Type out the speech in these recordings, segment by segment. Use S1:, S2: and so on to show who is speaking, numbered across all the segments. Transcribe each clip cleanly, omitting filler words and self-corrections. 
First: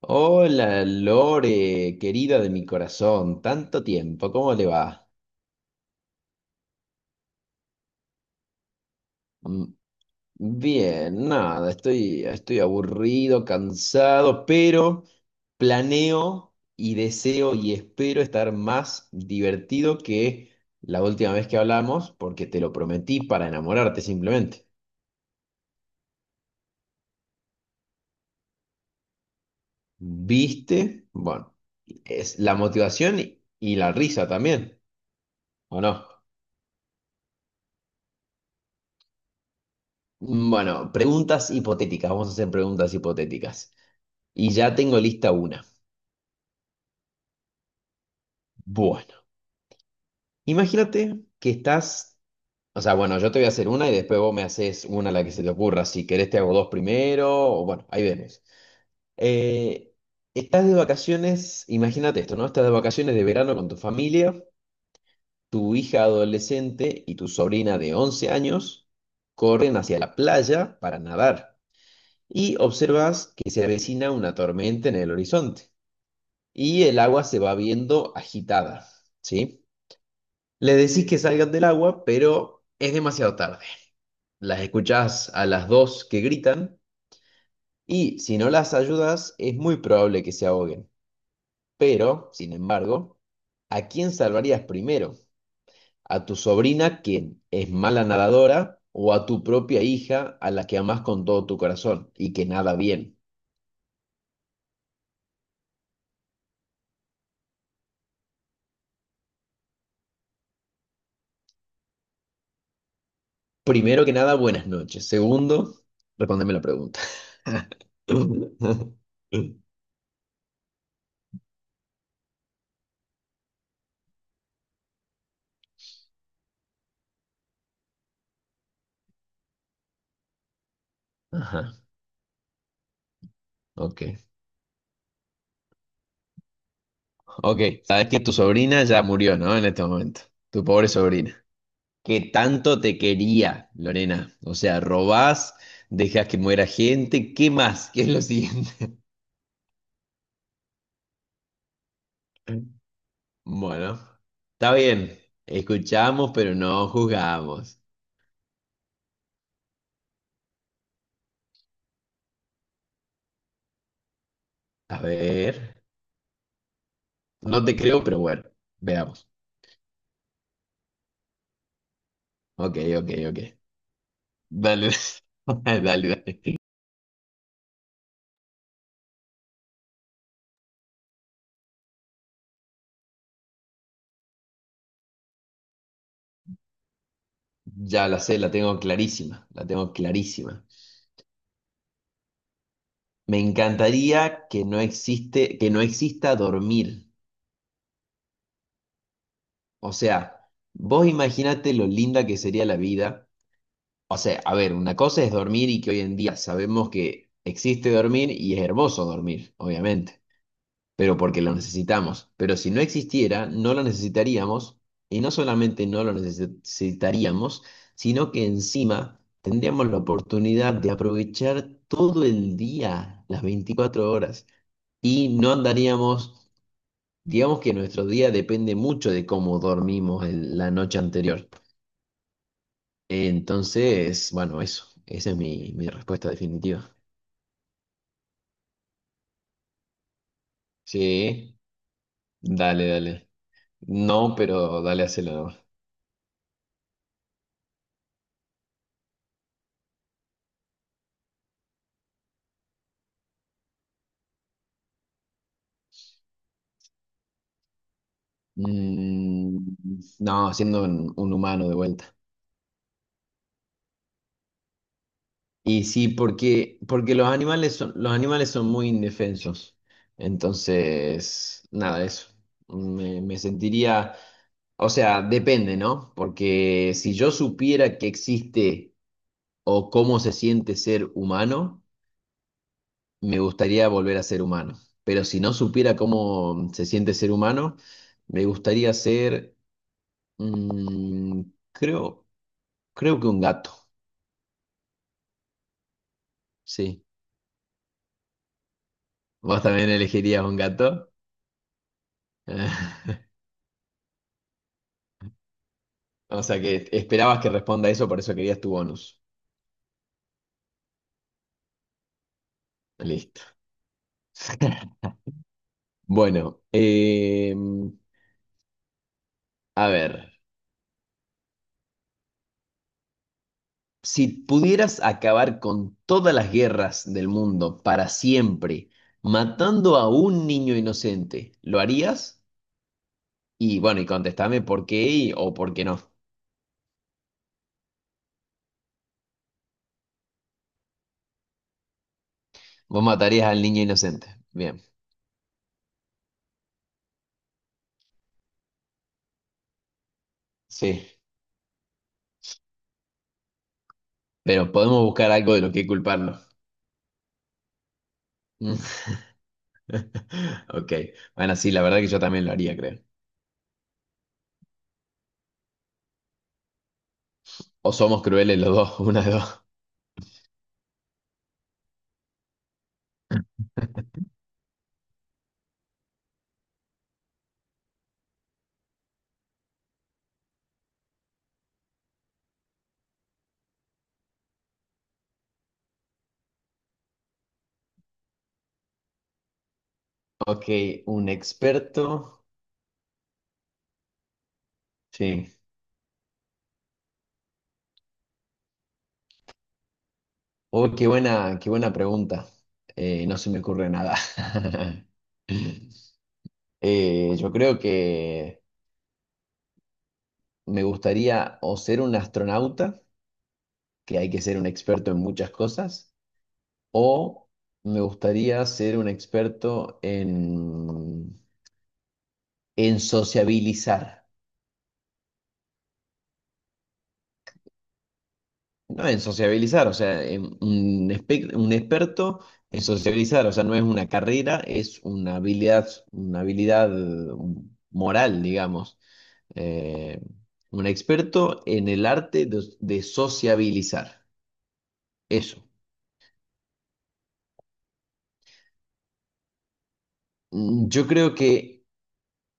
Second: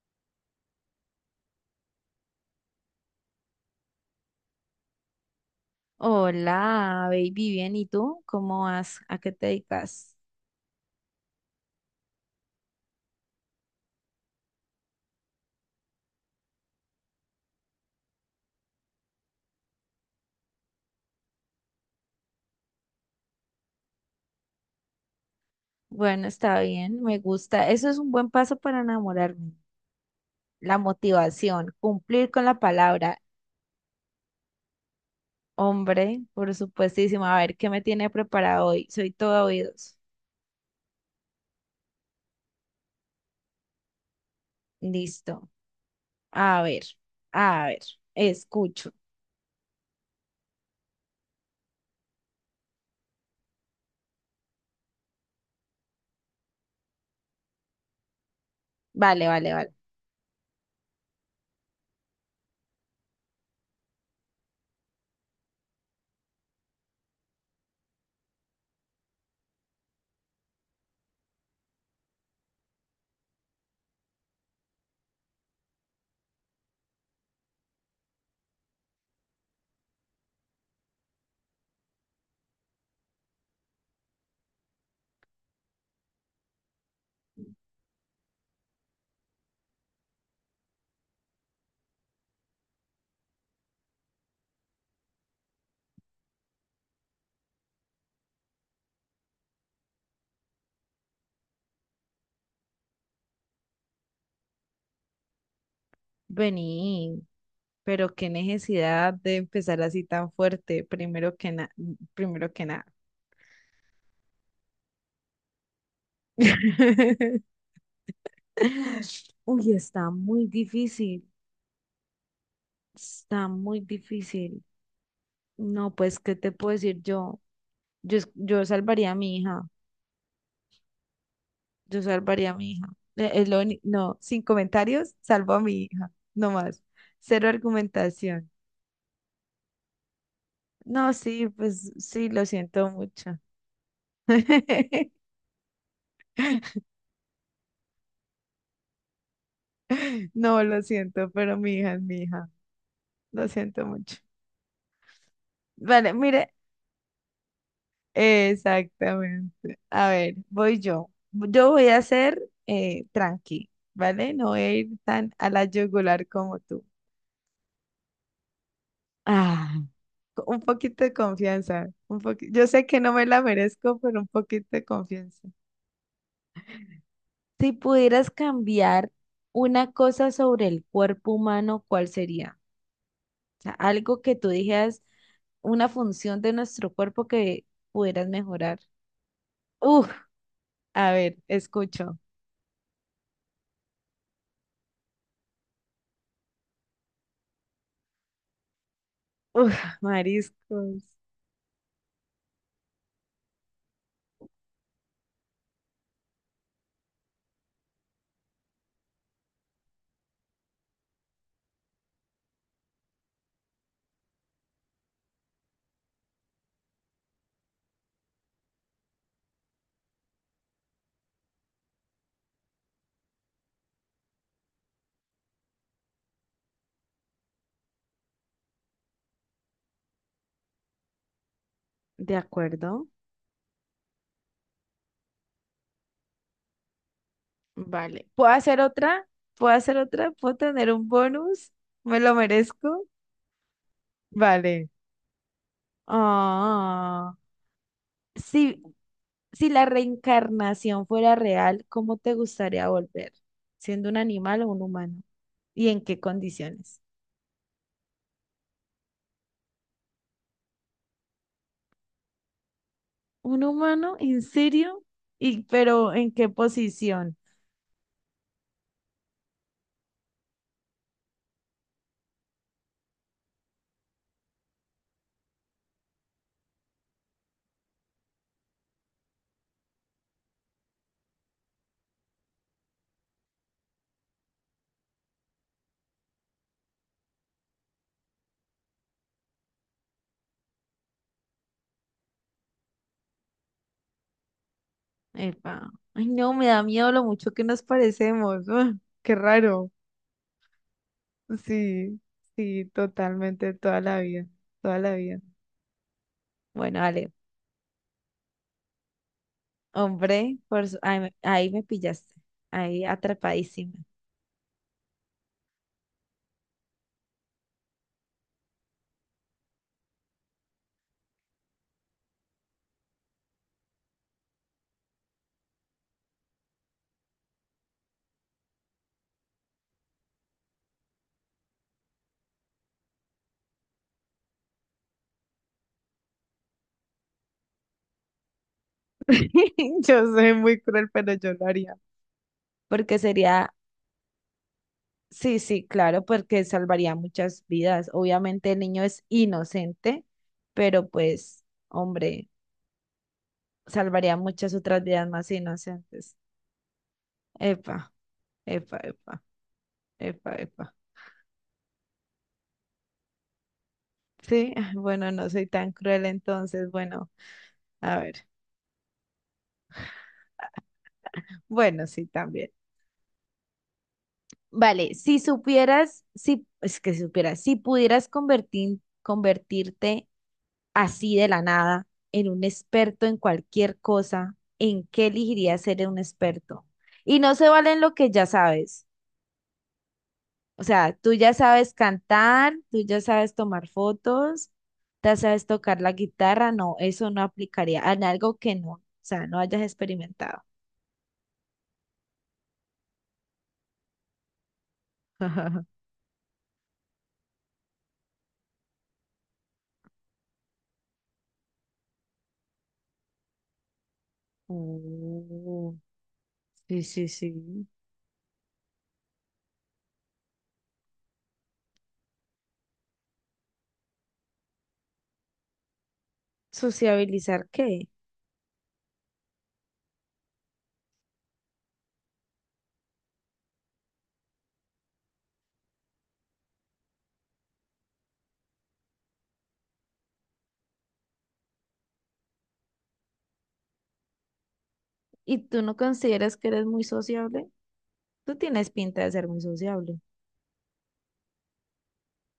S1: Hola Lore, querida de mi corazón, tanto tiempo, ¿cómo le va?
S2: Hola, baby, bien, ¿y tú? ¿Cómo vas? ¿A qué te
S1: Mm,
S2: dedicas?
S1: Bien, nada, estoy aburrido, cansado, pero planeo y deseo y espero estar más divertido que la última vez que hablamos, porque te lo prometí para enamorarte simplemente.
S2: Bueno, está bien, me gusta. Eso es un buen paso para enamorarme. La
S1: ¿Viste? Bueno,
S2: motivación, cumplir
S1: es
S2: con
S1: la
S2: la
S1: motivación
S2: palabra.
S1: y la risa también, ¿o no?
S2: Hombre, por supuestísimo. A ver, ¿qué me tiene preparado hoy? Soy todo oídos.
S1: Bueno, preguntas hipotéticas. Vamos a hacer preguntas hipotéticas. Y ya tengo lista
S2: Listo.
S1: una.
S2: A ver, a ver, escucho.
S1: Bueno, imagínate que estás, o sea, bueno, yo te voy a hacer una y después vos me haces una a la que se te ocurra. Si querés te hago dos primero, o bueno, ahí vemos.
S2: Vale, vale, vale.
S1: Eh, estás de vacaciones, imagínate esto, ¿no? Estás de vacaciones de verano con tu familia, tu hija adolescente y tu sobrina de 11 años corren hacia la playa para nadar y observas que se avecina una tormenta en el horizonte y el agua se va viendo agitada, ¿sí? Le decís que salgan del agua, pero es demasiado tarde. Las escuchás a las dos que gritan y si no las ayudas es muy probable que se ahoguen. Pero, sin embargo, ¿a quién salvarías primero? ¿A tu sobrina, quien es mala nadadora, o a tu propia hija, a la que amás con todo tu corazón y que nada bien?
S2: Vení, pero qué necesidad de empezar así tan fuerte, primero que nada, primero que nada.
S1: Primero que nada, buenas noches. Segundo, respóndeme la pregunta.
S2: Uy, está muy difícil, está muy difícil. No, pues, ¿qué te puedo decir yo? Yo, yo salvaría a mi hija,
S1: Ajá,
S2: yo salvaría a mi hija. Es
S1: ok.
S2: no, sin comentarios, salvo a mi hija, no más. Cero
S1: Ok, sabes que tu
S2: argumentación.
S1: sobrina ya murió, ¿no? En este momento. Tu pobre
S2: No,
S1: sobrina.
S2: sí, pues
S1: ¿Qué
S2: sí, lo
S1: tanto
S2: siento
S1: te
S2: mucho.
S1: quería, Lorena? O sea, robás, dejas que muera gente, ¿qué más? ¿Qué es lo siguiente?
S2: No, lo siento, pero mi hija es mi hija, lo siento
S1: Bueno,
S2: mucho.
S1: está bien.
S2: Vale,
S1: Escuchamos,
S2: mire.
S1: pero no juzgamos.
S2: Exactamente. A ver, voy yo. Yo voy a ser tranqui, ¿vale? No voy a ir
S1: A
S2: tan a la
S1: ver.
S2: yugular como tú.
S1: No te creo, pero bueno, veamos.
S2: Ah, un poquito de confianza. Yo
S1: Ok,
S2: sé que
S1: ok,
S2: no me
S1: ok.
S2: la merezco, pero un poquito de
S1: Dale,
S2: confianza.
S1: dale, dale.
S2: Si pudieras cambiar una cosa sobre el cuerpo humano, ¿cuál sería? O sea, algo que tú dijeras, una función de nuestro cuerpo que
S1: Ya la
S2: pudieras
S1: sé, la tengo
S2: mejorar.
S1: clarísima, la tengo
S2: Uf,
S1: clarísima.
S2: a ver, escucho.
S1: Me encantaría que no existe, que no exista dormir.
S2: Uf,
S1: O sea, vos
S2: mariscos.
S1: imaginate lo linda que sería la vida. O sea, a ver, una cosa es dormir y que hoy en día sabemos que existe dormir y es hermoso dormir, obviamente, pero porque lo necesitamos. Pero si no existiera, no lo necesitaríamos y no solamente no necesitaríamos, sino que encima tendríamos la oportunidad de aprovechar todo el día, las 24 horas, y no andaríamos. Digamos que nuestro día depende mucho de cómo dormimos la noche anterior.
S2: De acuerdo.
S1: Entonces, bueno, eso. Esa es mi respuesta definitiva.
S2: Vale. ¿Puedo hacer otra? ¿Puedo hacer otra? ¿Puedo tener un
S1: Sí,
S2: bonus? ¿Me lo
S1: dale,
S2: merezco?
S1: dale. No, pero
S2: Vale.
S1: dale, hacelo nomás.
S2: Ah, Si, si la reencarnación fuera real, ¿cómo te gustaría volver? ¿Siendo un animal o un humano? ¿Y en qué condiciones?
S1: Mm, no, siendo un humano de vuelta.
S2: ¿Un humano? ¿En serio? ¿Y
S1: Y sí,
S2: pero en qué
S1: porque, porque
S2: posición?
S1: los animales son muy indefensos. Entonces, nada, eso. Me sentiría, o sea, depende, ¿no? Porque si yo supiera que existe o cómo se siente ser humano, me gustaría volver a ser humano. Pero si no supiera cómo se siente ser humano, me gustaría ser, mm, creo, creo que un gato.
S2: Epa. Ay, no, me da
S1: Sí.
S2: miedo lo mucho que nos parecemos. Ah, qué
S1: ¿Vos también
S2: raro.
S1: elegirías un gato?
S2: Sí, sí, totalmente, toda la vida, toda la vida.
S1: O sea que
S2: Bueno, dale.
S1: esperabas que responda eso, por eso querías tu bonus.
S2: Hombre, ay, ahí me pillaste. Ahí
S1: Listo.
S2: atrapadísima.
S1: Bueno, a ver, si pudieras acabar con todas las guerras del mundo para siempre, matando a un niño inocente, ¿lo harías? Y bueno, y contestame por qué o por qué no.
S2: Yo soy muy cruel, pero yo lo haría.
S1: Vos
S2: Porque
S1: matarías al
S2: sería,
S1: niño inocente. Bien,
S2: sí, sí, claro, porque salvaría muchas vidas. Obviamente el niño es inocente, pero
S1: sí.
S2: pues, hombre, salvaría
S1: Pero
S2: muchas
S1: podemos
S2: otras vidas
S1: buscar
S2: más
S1: algo de lo que
S2: inocentes.
S1: culparlo.
S2: Epa,
S1: Mm.
S2: epa, epa, epa,
S1: Ok.
S2: epa.
S1: Bueno, sí, la verdad que yo también lo haría, creo.
S2: Sí, ah, bueno, no soy tan cruel entonces, bueno,
S1: O
S2: a
S1: somos
S2: ver.
S1: crueles los dos, una de dos.
S2: Bueno, sí, también. Vale, si supieras, si, es que si supieras, si pudieras convertirte así de la nada en un experto en cualquier cosa, ¿en qué elegirías ser un experto? Y no se vale en lo que ya sabes.
S1: Ok,
S2: O sea,
S1: un
S2: tú ya sabes
S1: experto.
S2: cantar, tú ya sabes tomar fotos, ya
S1: Sí.
S2: sabes tocar la guitarra. No, eso no aplicaría en algo que no, o sea, no hayas experimentado.
S1: Oh, qué buena pregunta. No se me ocurre nada. Yo creo que me gustaría o ser un astronauta, que hay que ser un experto en muchas
S2: Oh,
S1: cosas,
S2: sí, sí,
S1: o
S2: sí.
S1: me gustaría ser un experto en sociabilizar.
S2: ¿Sociabilizar qué?
S1: No en sociabilizar, o sea, un experto en sociabilizar, o sea, no es una carrera, es una habilidad moral, digamos. Eh, un experto en el arte de sociabilizar. Eso.
S2: ¿Y tú no consideras que eres muy sociable? Tú tienes pinta de ser muy sociable.
S1: Yo creo que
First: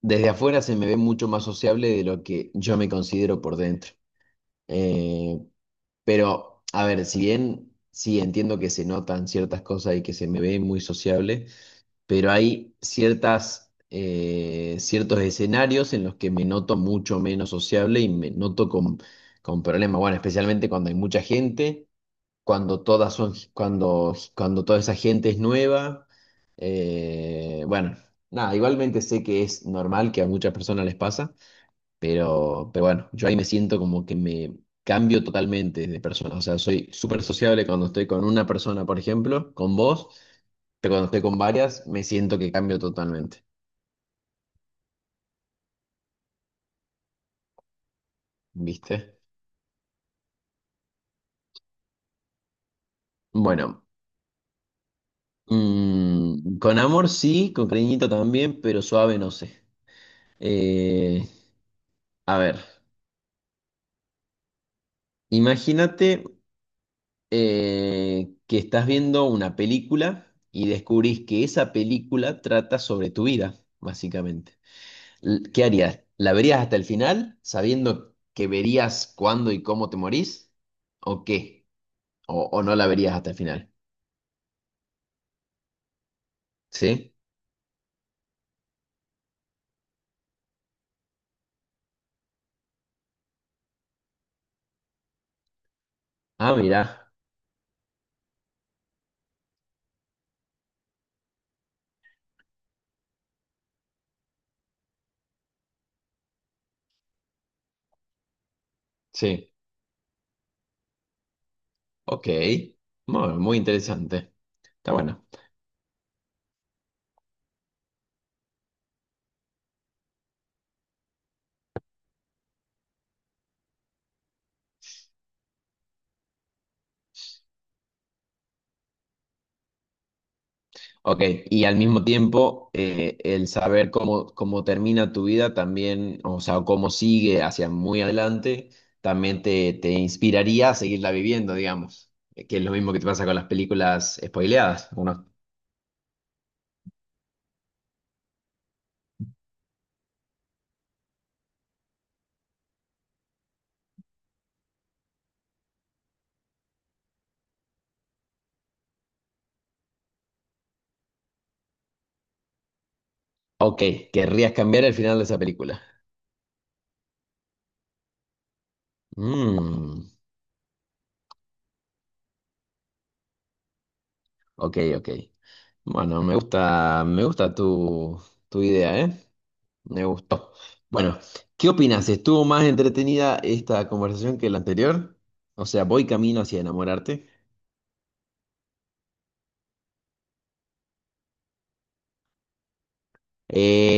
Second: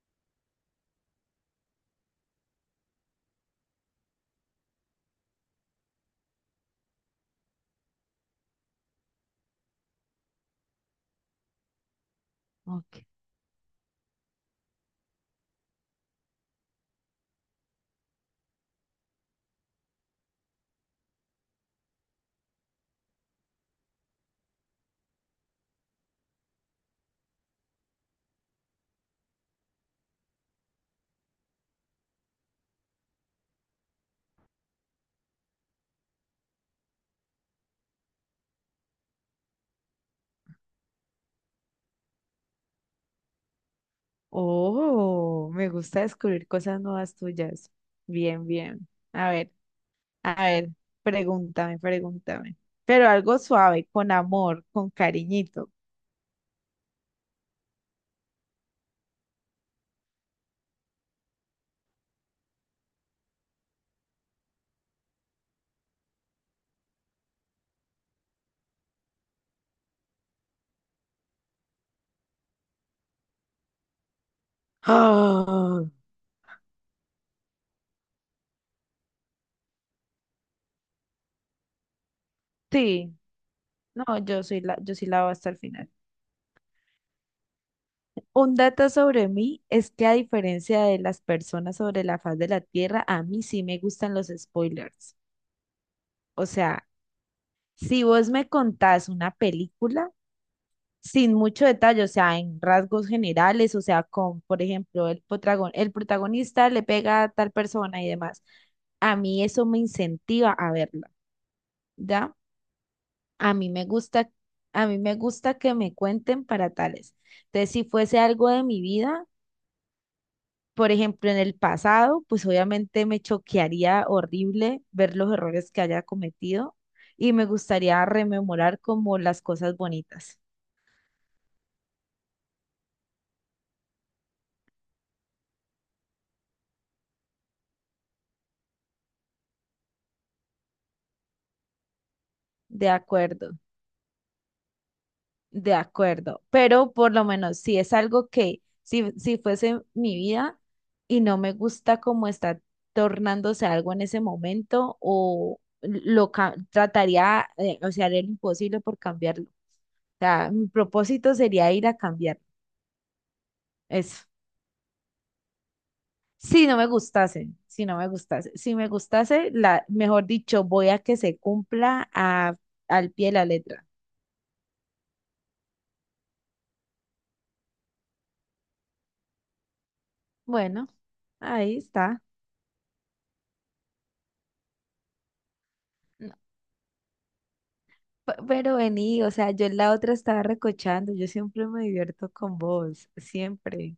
S1: desde afuera se me ve mucho más sociable de lo que yo me considero por dentro. Eh, Pero, a ver, si bien sí entiendo que se notan ciertas cosas y que se me ve muy sociable, pero hay
S2: Ok.
S1: ciertas, ciertos escenarios en los que me noto mucho menos sociable y me noto con problemas. Bueno, especialmente cuando hay mucha gente, cuando todas son, cuando toda esa gente es nueva. Bueno, nada, igualmente sé que es normal que a muchas personas les pasa pero bueno, yo ahí me siento como que me cambio totalmente de persona. O sea, soy súper sociable cuando estoy con una persona, por ejemplo, con vos, pero cuando estoy con varias, me siento que cambio totalmente.
S2: Oh, me gusta descubrir cosas nuevas tuyas. Bien, bien.
S1: ¿Viste?
S2: A ver, a ver, pregúntame, pregúntame. Pero algo
S1: Bueno,
S2: suave, con amor, con cariñito.
S1: con amor sí, con cariñito también, pero suave no sé. Eh, a ver, imagínate que estás viendo una película y descubrís que esa película trata sobre tu vida, básicamente. ¿Qué
S2: Ah,
S1: harías? ¿La verías hasta el final, sabiendo que verías cuándo y cómo te morís? ¿O qué? O no la verías
S2: sí,
S1: hasta el final?
S2: no, yo soy la, yo sí la voy hasta el final.
S1: ¿Sí?
S2: Un dato sobre mí es que a diferencia de las personas sobre la faz de la Tierra, a mí sí me gustan los spoilers. O
S1: Ah,
S2: sea,
S1: mira.
S2: si vos me contás una película sin mucho detalle, o sea, en rasgos generales, o sea, con, por ejemplo, el el protagonista le pega a tal persona y demás, a mí
S1: Sí.
S2: eso me incentiva a verla,
S1: Ok.
S2: ¿ya?
S1: Muy,
S2: A
S1: muy
S2: mí me gusta,
S1: interesante. Está bueno.
S2: que me cuenten para tales. Entonces, si fuese algo de mi vida, por ejemplo, en el pasado, pues obviamente me choquearía horrible ver los errores que haya cometido y me gustaría rememorar como las cosas bonitas.
S1: Ok. Y al mismo tiempo, el saber cómo termina tu vida también, o sea, cómo sigue hacia muy adelante, también te inspiraría a seguirla viviendo, digamos. Que es lo
S2: De
S1: mismo que te pasa con las
S2: acuerdo,
S1: películas spoileadas. Uno
S2: de acuerdo. Pero por lo menos si es algo que, si, fuese mi vida y no me gusta cómo está tornándose algo en ese momento, o trataría, o sea, haría lo imposible por cambiarlo. O sea, mi propósito sería ir a cambiarlo.
S1: ok,
S2: Eso.
S1: querrías cambiar el final de esa película.
S2: Si no me gustase, si me gustase,
S1: Mm,
S2: mejor dicho, voy a que se cumpla al pie de la letra.
S1: ok, ok. Bueno, me gusta tu idea, ¿eh? Me gustó.
S2: Bueno,
S1: Bueno, ¿qué
S2: ahí
S1: opinas?
S2: está.
S1: ¿Estuvo más entretenida esta conversación que la anterior? O sea, voy camino hacia enamorarte.
S2: Pero vení, o sea, yo en la otra estaba recochando, yo siempre me divierto con vos, siempre.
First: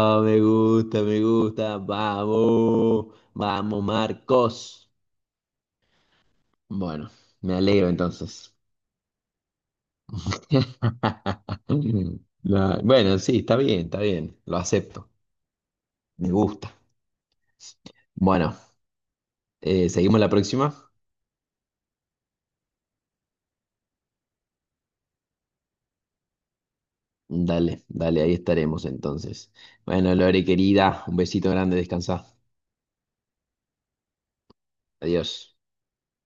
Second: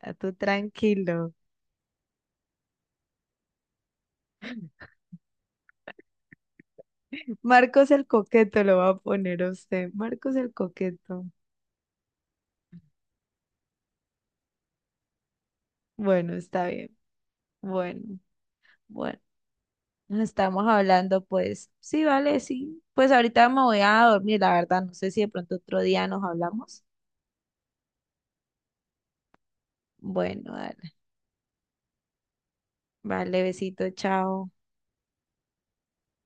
S2: A tú
S1: me gusta, me
S2: tranquilo.
S1: gusta. Vamos, vamos, Marcos. Bueno, me alegro
S2: Marcos el
S1: entonces.
S2: coqueto lo va a poner a usted. Marcos el coqueto.
S1: No, bueno, sí, está bien, lo acepto. Me
S2: Bueno, está
S1: gusta.
S2: bien. Bueno,
S1: Bueno,
S2: bueno.
S1: seguimos
S2: Nos
S1: la
S2: estamos
S1: próxima.
S2: hablando, pues. Sí, vale, sí. Pues ahorita me voy a dormir, la verdad. No sé si de pronto otro día nos hablamos.
S1: Dale, dale, ahí estaremos entonces. Bueno, Lore
S2: Bueno, dale.
S1: querida, un besito grande, descansa.
S2: Vale, besito, chao.
S1: Adiós.